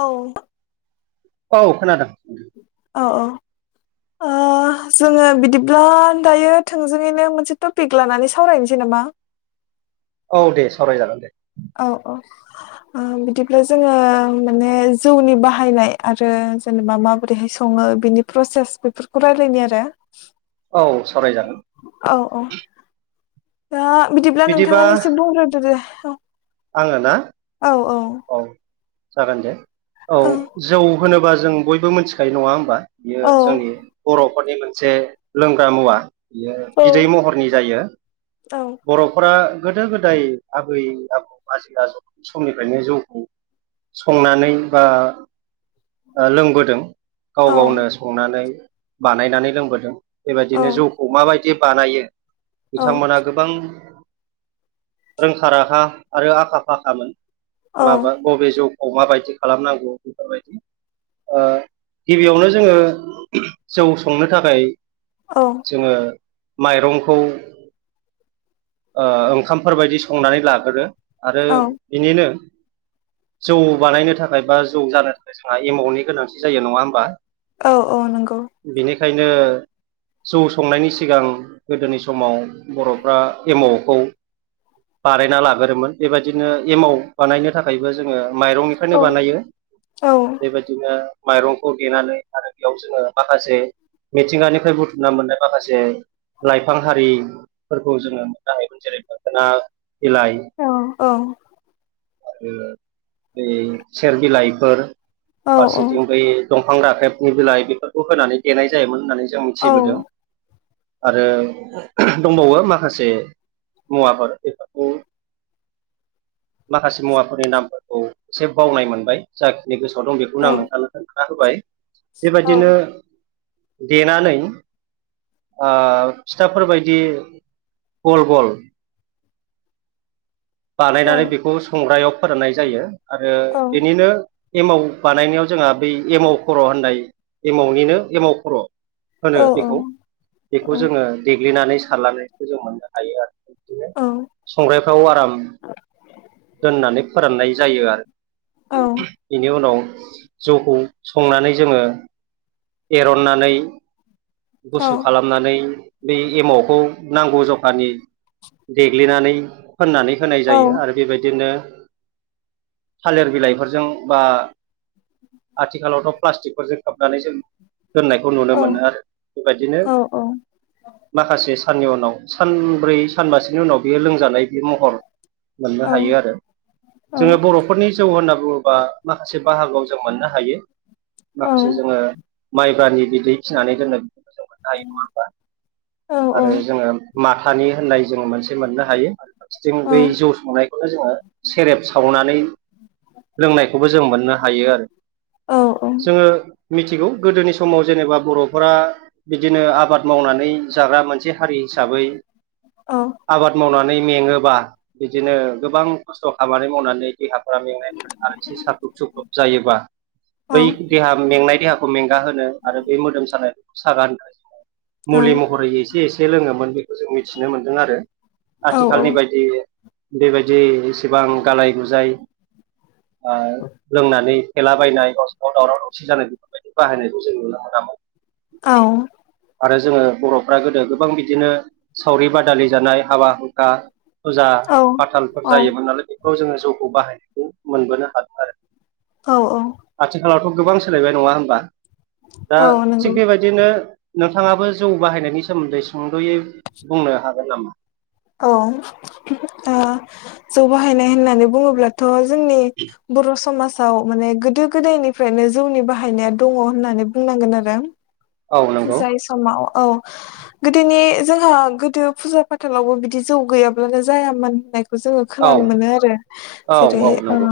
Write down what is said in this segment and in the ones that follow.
औ औ खोनादों अ औ ओ ओ जोङो बिदिब्ला दायो थोंजोङैनो मोनसे टपिक लानानै सावरायनोसै नामा [unintelligible] औ दे सावराय जागोन दे औ औ ओ बिदिब्ला जोङो माने जौनि बाहायनाय आरो जेनेबा माबोरैहाय सङो उङो बिनि प्रसेस बेफोरखौ रायलायनि आरो। औ सावरायजागोन। औ औ दा बिदिब्ला नोंथांङानो एसे बुंग्रोदो दे औ। आंङो ना औ जागोन दे औ जौ। होनोबा जों बयबो मिन्थिखायो नंङा होमबा बियो औ जोंनि बरब नखरनि मोनसे लोंग्रा मुवा बियो औ बिदै महरनि जायो। औ बर'फोरा। गोदो गोदाय आबै आबौ आजै आजौ समनिफ्रायनो जौखौ संनानै बा ओ लोंबोदों। गाव औ गावनो संनानै बानायनानै लोंबोदों बेबादिनो जौखौ माबाय दि बानायो औ बिथांमोना। गोबां रोंखा राखा आरो आखा फाखामोन। औ माबा बबे जौखौ माबायदि खालामनांगौ बेफोरबायदि। ओ गिबियावनो जोंङो जौ संनो थाखाय, जोंङो माइरंखौ ओ ओंखामफोरबायदि संनानै लागोरो आरो औ बिनिनो जौ बानायनो थाखाय बा जौ जानो थाखाय जोंहा एमाउनि गोनांथि जायो नंङा होमबा? औ औ नोंगौ। खायनो जौ संनायनि सिगां गोदोनि समाव बर'फ्रा। एमावखौ बानायना लागोरोमोन बेबायदिनो एमाव बानायनो थाखायबो जोंङो। माइरंनिफायनो औ बानायो औ बेबायदिनो माइरंखौ देनानै आरो बेयाव जोंङो माखासे मिथिंगानिफ्राय बुथुमना मोननाय माखासे लाइफां हारिफोरखौ जोंङो गाहाय जेरै मोखोना बिलाइ। औ औ आरो बै सेर बिलाइफोर औ फारसेथिं बै दं फां राखेबनि बिलाइ बेफोरखौ होनानै देनाय जायोमोन होननानै जों औ मिथिबोदों। आरो दंबावो माखासे। मुवाफोर बेफोरखौ। माखासे मुवाफोरनि नामफोरखौ एसे बावनाय मोनबाय जाखिनि गोसो आव दं बेखौनो आं औ नोंथांनो खोन्थानाहोबाय बेबायदिनो। औ देनानै ओ फिथाफोरबायदि। गल गल बानायनानै औ बेखौ संग्रायाव फोराननाय जायो। आरो औ बेनिनो। एमाव बानायनायाव जोंङो बै एमाव खर' होननाय एमावनिनो एमाव खर'। औ होनो बेखौ औ औ बेखौ जोंङो देग्लिनानै सारलानायखौ जों मोननो हायो आरो दिनो औ संग्रायफ्राव आराम दोननानै फोराननाय जायो आरो। औ बेनि उनाव जौखौ संनानै जोंङो। एरननानै। गुसु औ औ खालामनानै बे एमावखौ नांगौ ज देग्लिनानै फोननानै होनाय औ जायो आरो बेबायदिनो। थालिर बिलाइफोरजों बा। आथिखालावथ प्लास्टिकफोरजों खोबनानै जों दोननायखौ नुनो औ मोनो आरो बेबायदिनो औ माखासे साननि उनाव। सानब्रै सानमासेनि उनाव बेयो लोंजानाय बे महर। मोननो हायो आरो जोंङो बर'फोरनि जौ होनना बुंङोबा माखासे बाहागोआव जों मोननो हायो मासे जोंङो माइब्रानि। बिदै खिनानै दोननो बेखौनो जों मोननो हायो नंङा होमबा आरो जोंङो माथानि। होननाय जोंङो मोनसे मोननो हायो। थिथिं बै जौ संनायखौनो जोंङो सेरेब सावनानै। लोंनायखौबो जों मोननो हायो आरो। जोंङो मिथिगौ गोदोनि समाव जेनेबा बर'फोरा बिदिनो आबाद मावनानै जाग्रा मोनसे हारि हिसाबै आबाद मावनानै मेङोबा बिदिनो गोबां खस्थ' खामानि मावनानै देहाफोरा मेंनाय आरो एसे साख्खुब सुख्लखुब जायोबा बै देहा मेंनाय देहाखौ में गा होनो आरो बे मोदोम सानाय सागा होनो मुलि महरै एसे एसे लोङोमोन खौ जों मिथिनो मोनदों आरो औ आथिखालनि बायदि बेबायदि एसेबां गालाय गुजाय आ लोंनानै फेलाबायनाय गावजों गाव दावराव दावसि जानाय बेफोरबायदि बाहायनायखौ जों नुनो मोना [unintelligible] औ आरो जोङो बर'फ्रा गोदो गोबां बिदिनो सावरि बादालि जानाय हाबा हुंखा फुजा औ फाथालफोर जायोमोन नालाय बेफोराव जोङो जौखौ बाहायनायखौ मोनबोनो हादों आरो औ औ आथिखालावथ' गोबां सोलायबाय नङा होनबा दा औ नंगौ थिग बेबायदिनो नोंथाङाबो जौ बाहायनायनि सोमोन्दै सुंद'यै बुंनो हागोन नामा? औ ओ जौ बाहायनाय होननानै बुङोब्लाथ' जोंनि बर' समाज आव माने गोदो गोदायनिफ्रायनो जौनि बाहायनाया दङ होननानै बुंनांगोन आरो औ नंगौ जाय समाव औ गोदोनि जोंहा गोदो फुजा फाथालावबो बिदि जौ गैयाब्लानो जायामोन होननाय जोङो औ खोनानो मोनो आरो औ जेरै औ ओ नंगौ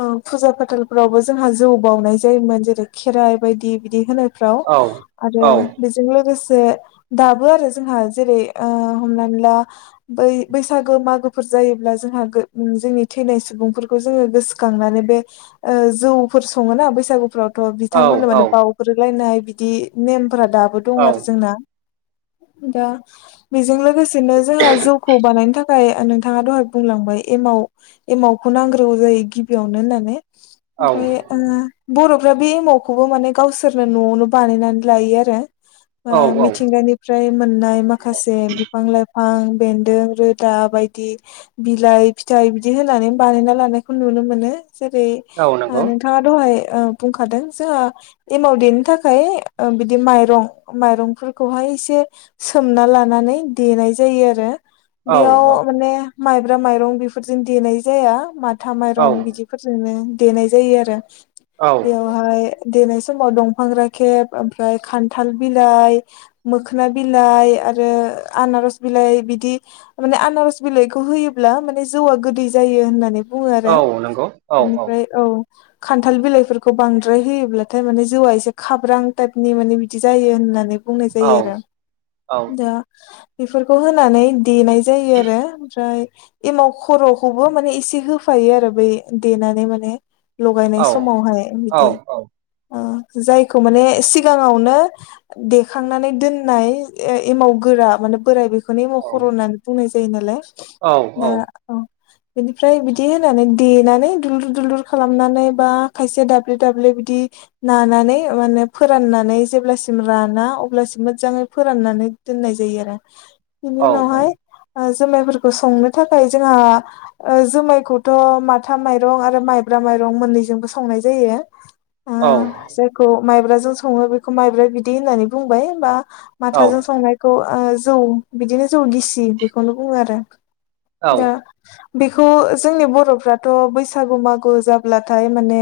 औ फुजा फाथालफोरावबो जोंहा जौ बावउनाय जायोमोन जेरै खेराइ बायदि बिदि होनो फ्राव औ आरो औ बे लोगोसे दाबो आरो जोंहा जेरै ओ हमनानै ला बै बैसागो मागो फोर जायोब्ला जोंनि थैनाय सुबुंफोरखौ जों गोसोखांनानै बे जौ फोर सङोना बैसागुफ्राव थ' औ बिथांमोननो माने औ बावउग्रोलायनाय बिदि नेमफोरा दाबो दं आरो जोंना दा बेजों लोगोसेनो जोंहा जौखौ बानायनो थाखाय [unintelligible] नोंथाङा दहाय बुंलांबाय एमाव एमाव खौ नांग्रोगौ जायो गिबियावनो होननानै औ ओमफ्राय ओ बर'फ्रा बे एमावखौबो माने गावसोरनो न'आवनो बानायनानै लायो आरो ओ औ मिथिंगानिफ्राय मोननाय माखासे बिफां लाइफ ओ बिफां बेन्दों रोदा बायदि बिलाइ फिथाइ बिदि होनानै बानायना लानायखौ नुनो मोनो। जेरै औ आ नंगौ नोंथाङा ओ दहाय बुंखादों जोंहा एमाव देनो थाखाय ओ बिदि माइरं माइरंफोरखौहाय इसे सोमना लानानै देनाय जायो आरो। औ बेयाव औ माने माइब्रा माइरं बेफोरजों देनाय जाया मा था औ माइरं बिदिफोरजोंनो देनाय जायो आरो औ बेयावहाय देनाय समाव दंफां राखेब ओमफ्राय खान्थाल बिलाइ मोखोना बिलाइ आरो आनारस बिलाइ बिदि माने आनारस बिलाइखौ होयोब्ला माने जौआ गोदै जायो होननानै बुङो औ आरो नंगौ औ बेनिफ्राय औ। खान्थाल बिलाइफोरखौ बांद्राय होयोब्लाथाय माने जौआ एसे खाब्रां टाइपनि माने बिदि जायो होननानै बुंनाय औ जायो आरो दा बेफोरखौ होनानै देनाय जायो आरो ओमफ्राय एमाव खर'खौबो माने एसे होफायो आरो बै देनानै माने लगायनाय औ समावहाय औ बिदि ओ जायखौ माने सिगाङावनो देखांनानै दोननाय ए एमाव गोरा माने बोराय बे बेखौनो मखर' होननानै बुंनाय जायो नालाय दा औ बेनिफ्राय बिदि होनानै देनानै दुलुर दुलुर खालामनानै बा खायसे दाब्ले दाब्ले बिदि नानानै माने फोराननानै जेब्लासिम राना अब्लासिम मोजाङै फोराननानै दोननाय जायो आरो। बिनि उनावहाय ओ जुमायफोरखौ संनो थाखाय जोंहा ओ जुमायखौथ' माथा माइरं आरो माइब्रा माइरं मोननैजोंबो संनाय जायो। ओ जायखौ माइब्राजों सङो बेखौ माइब्रा बिदै होननानै बुंबाय बा माथाजों संनायखौ ओ जौ बिदिनो जौ गिसि बेखौनो बुङो आरो। दा बेखौ जोंनि बर'फ्राथ' बैसागु मागु जाब्लाथाय माने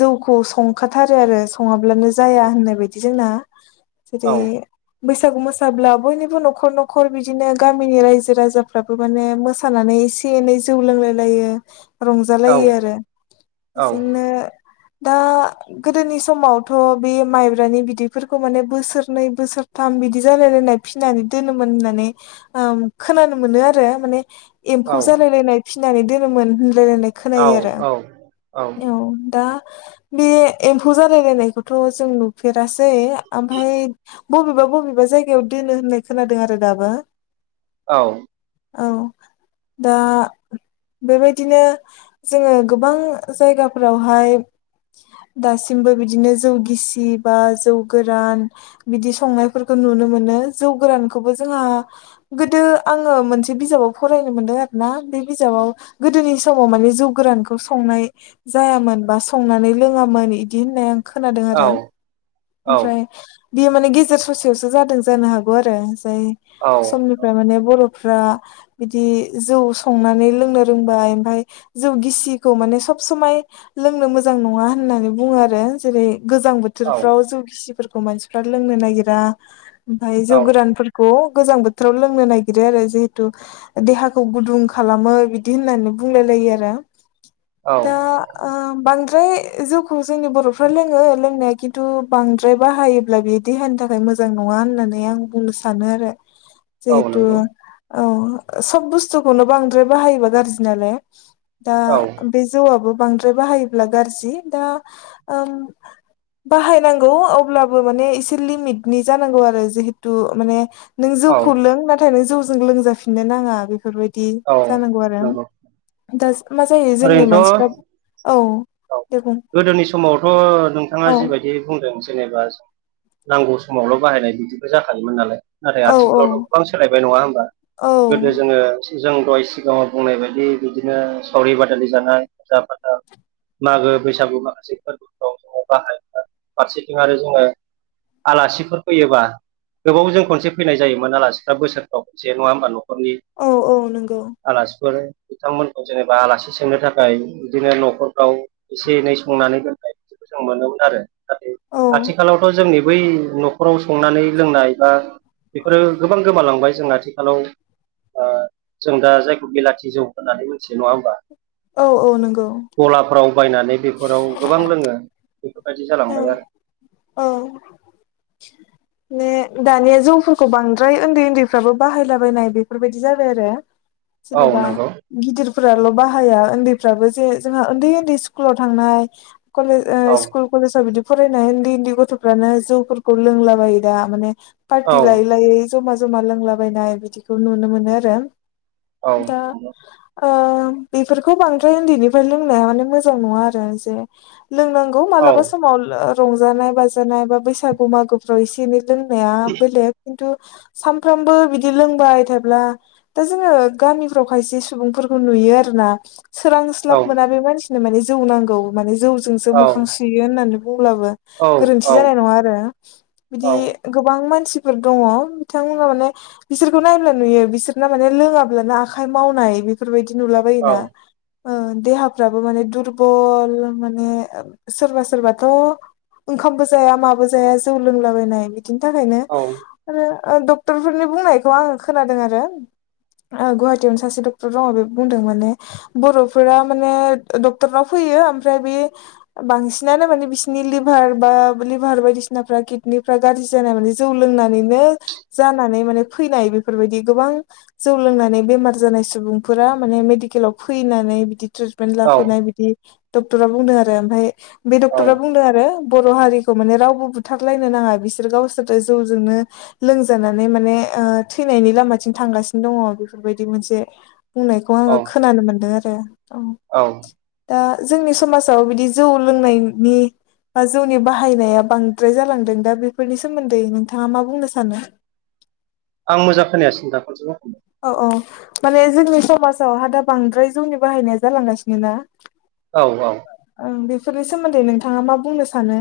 जौखौ संखाथारो आरो सङाब्ला ल्बानो जाया होननाय बायदि जोंना जेरै बैसागु मोसाब्ला बयनिबो न'खर न'खर बिदिनो गामिनि रायजो राजाफ्राबो माने मोसानानै एसे एनै जौ लोंलाय लायो रंजालायो आरो बेजोंनो दा गोदोनि समाव थ' बे माइब्रानि बिदैफोरखौ माने बोसोरनै बोसोरथाम बिदि जालायलायनाय फिनानै दोनोमोन होननानै ओ खोनानो मोनो आरो माने एम्फौ जालाय लायनाय फिनानै दोनोमोन खोन आरो औ दा बे एम्फौ जालायनाय थ' जों नुफेरासै ओमफ्राय बबेबा बबेबा जायगायाव दोनो होननाय खोनादों आरो दा दाबो। औ औ दा बेबायदिनो जोङो गोबां जायगाफोरावहाय दासिमबो बिदिनो जौ गिसि बा जौ गोरान बिदि संनायफोरखौ नुनो मोनो जौ गोरानखौबो जों जों गोदो आङो मोनसे बिजाबाव फरायनो मोनदों आरोना बे बिजाबाव गोदोनि समाव माने जौ गोरानखौ संनाय जायामोन बा संनानै लोङामोन बिदि होननाय आं खोनादों आरो ओमफ्राय बियो माने गेजेर ससेयावसो जादों जानो हागौ आरो। सम निफ्राय माने बर फ्रा बिदि जौ संनानै लोंनो रोंबाय ओमफ्राय जौ गिसि मान स सब समाय लोंनो मोजां नङा होननानै बुङो आरो। जेरै गोजां बोथोरफ्राव जौ गिसिफोरखौ मानसिफ्रा लोंनो नागिरा ओमफ्राय जौ गोरानफोरखौ गोजां बोथोराव लोंनो नागिरो आरो जिहेतु देहाखौ गुदुं खालामो बिदि होननानै बुंल औ दा ओ बांद्राय जोवखौ जोंनि बर फ्रा लोङो लोंनाया खिन्थु बांद्राय बाहायोब्ला बेयो देहानि थाखाय मोजां नङा होननानै आं बुंनो सानो आरो औ नंगौ जिहेथु औ सब बुस्थुखौनो बांद्राय बाहायोबा गाज्रि नालाय। दा औ बे जौआबो बांद्राय बाहायोब्ला गाज्रि दा ओम बाहायनांगौ अब्लाबो माने एसे लिमिटनि जानांगौ आरो जिहेतु माने नों जौखौ लों नाथाय नों जौजों लोंजाफिननो नाङा बेफोरबायदि बिदि औ जानांगौ आरो नंगौ दा मा जायो जोंनि मानसिफ्रा ओरैनोथ' औ। औ दे बुं गोदोनि समावथ' नोंथाङा औ जिबायदि बुंदों जेनेबा नांगौ समावल' बाहायनाय बिदिबो जाखायोमोन नालाय। नाथाय औ औ आथिखालावथ' गोबां सोलायबाय नङा होमबा औ गोदो जोङो जों दहाय सिगाङाव बुंनाय बायदि बिदिनो सावरि बादालि जानाय फुजा फाथा मागो बैसागु माखासे फोरबोफ्राव जोङो बाहाय फारसेथिं आरो जोङो आलासिफोर फैयोबा गोबाव जों खनसे फैनाय जायोमोन आलासिफ्रा बोसोरफ्राव खनसे नङा होमबा न नखरनि औ औ नंगौ आलासिफोर बिथांमोनखौ जेनेबा आलासि सोंनो थाखाय बिदिनो न'खर आव एसे एनै संनानै दोननाय बिदिखौ जों मोनोमोन आरो नाथाय औ आथिखालावथ' जोंनि बै न'खराव संनानै लोंनाय बा बेफोरो गोबां गोमालांबाय जोंना आथिखालाव ओ जों दा जायखौ बिलाथि जौ होननानै मिथियो नङा होमबा? औ औ नोंगौ। गलाफोराव बायनानै बेफोराव गोबां लोङो। बेफोरबायदि औ जालांबाय आरो औ ने दानिया जौफोरखौ बांद्राय ओन्दै ओन्दैफ्राबो बाहायलाबायनाय बेफोरबायाददि जाबाय आरो। औ जेनेबा नंगौ गिदिर फोराल' बाहाया ओनदैफ्राबो जे जोंहा ओन्दै ओन्दै स्कुलाव थांनाय कलेज ओ औ स्कुल जा बिदि फरायनाय ओन्दै ओन्दै गथ'फोरानो जौफोरखौ लोंला बायो दा माने औ पारटि लायै लायै जमा जमा लोंलाबायनाय बिदिखौ नुनो मोनो आरो औ दा नंगौ ओं बेफोरखौ बांद्राय उन्दैनिफ्राइ लोंनाया माने मोजां नोङा आरो जे। लोंनांगौ औ मालाबासो ओ रंजानाय बाजानाय बा बैसागो मागोफोराव एसे एनै लोंनाया बेलेग किनटु सानफ्रामबो बिदि लोंबाय थायोब्ला दा जोङो गामिफ्राव खायसे सुबुंफोरखौ नुयो। यो आरो ना। सोरांस्लाब औ मोना बे मानसिनो माने जौ नांगौ माने जौजोंसो औ मोखां सुयो होननानै बुंब्लाबो औ गोरोन्थि जानाय नङा आरो औ बिदि गोबां मानसि फोर दङ बिथांमोना माने बिसोरखौ नायब्ला नुयो बिसोरना माने लोङाब्लानो आखाइ मावनाय बेफोरबायदि। दि नुला बायोना ओ देहाफ्राबो माने दुरबल माने ओब सोरबा सोरबाथ' ओंखामबो जाया माबो जाया जौ लोंलाबायनाय बि दिन थाखायनो औ आरो ओ डक्टरफोरनि बुंनायखौ आङो खोनादों आरो। ओ गुवाहाटियावनो सासे डक्टर दङ बे बुंदों माने बर'फोरा माने डक्टरनाव फै फैयो ओमफ्राय बे बांसिनानो माने बिसिनि लिभार बा लिभार बायदिसिनाफ्रा किडनिफ्रा गाज्रि जानाय माने जौ लों नानैनो जानानै माने फैनाय बेफोरबायदि गोबां जौ लोंनानै बेमार जानाय सुबुं फोरा माने मेडिकेलाव फैनानै बिदि ट्रिटमेन्ट लाफैनाय बिदि डक्टरा बुंदों आरो ओमफाय बे औ डक्टरा बुंदों आरो बर' हारिखौ माने रावबो बुथारलायनो नाङा बिसोर गावसोरो जौजोंनो लोंजानानै माने ओ थैनायनि लामाथिं थांगासिनो दङ बेफोरबायदि मोनसे बुंनायखौ आङो औ खोनानो मोनदों आरो औ दा जोंनि समाजाव बिदि जौ लोंनायनि बा जौनि बाहायनाया बांद्राय जालांदों दा बेफोरनि सोमोन्दै नोंथाङा मा बुंनो सानो? [inaudible] आं मोजां खोनायासै नोथां खनसेल' बुफिनलाय। औ औ माने जोंनि समाजावहा दा बांद्राय जौनि बाहायनाया जालांगासिनो ना। औ औ। फोरनि सोमोन्दै नोंथाङा मा बुंनो सानो?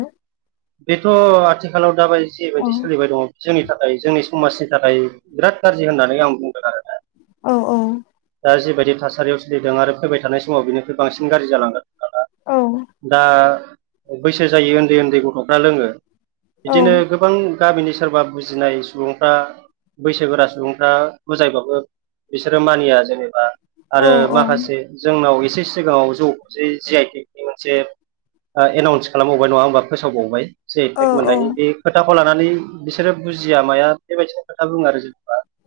बेथ' आथिखालाव दाबायदि औ जिबायदि सोलिबाय दङ जोंनि थाखाय जोंनि समाजनि थाखाय बिराद गाज्रि होननानै आं बुंदों आरोना। औ औ। दा जिबायदि थासारियाव सोलिदों आरो फैबाय थानाय समाव बिनिख्रुइ बांसिन गाज्रि जालांगोन। थाङा औ दा बैसो जायो ओन्दै ओन्दै गथ'फ्रा लोङो। बिदिनो गोबां गामिनि सोरबा बुजिनाय सुबुंफ्रा बैसोगोरा सुबुंफ्रा बुजायबाबो बिसोरो मानिया जेनेबा औ आरो माखासे जोंनाव ए से सिगाङाव जौ जे जि आइ टेग नि मोनसे ओ एनाउन्स खालामबावबाय नङा होमबा फोसावबावबाय जे औ टेग औ मोननायनि बे खोथा खौ लानानै बिसोरो बुजिया माया बेबायदिनो खोथा बुङो आरो जेन'बा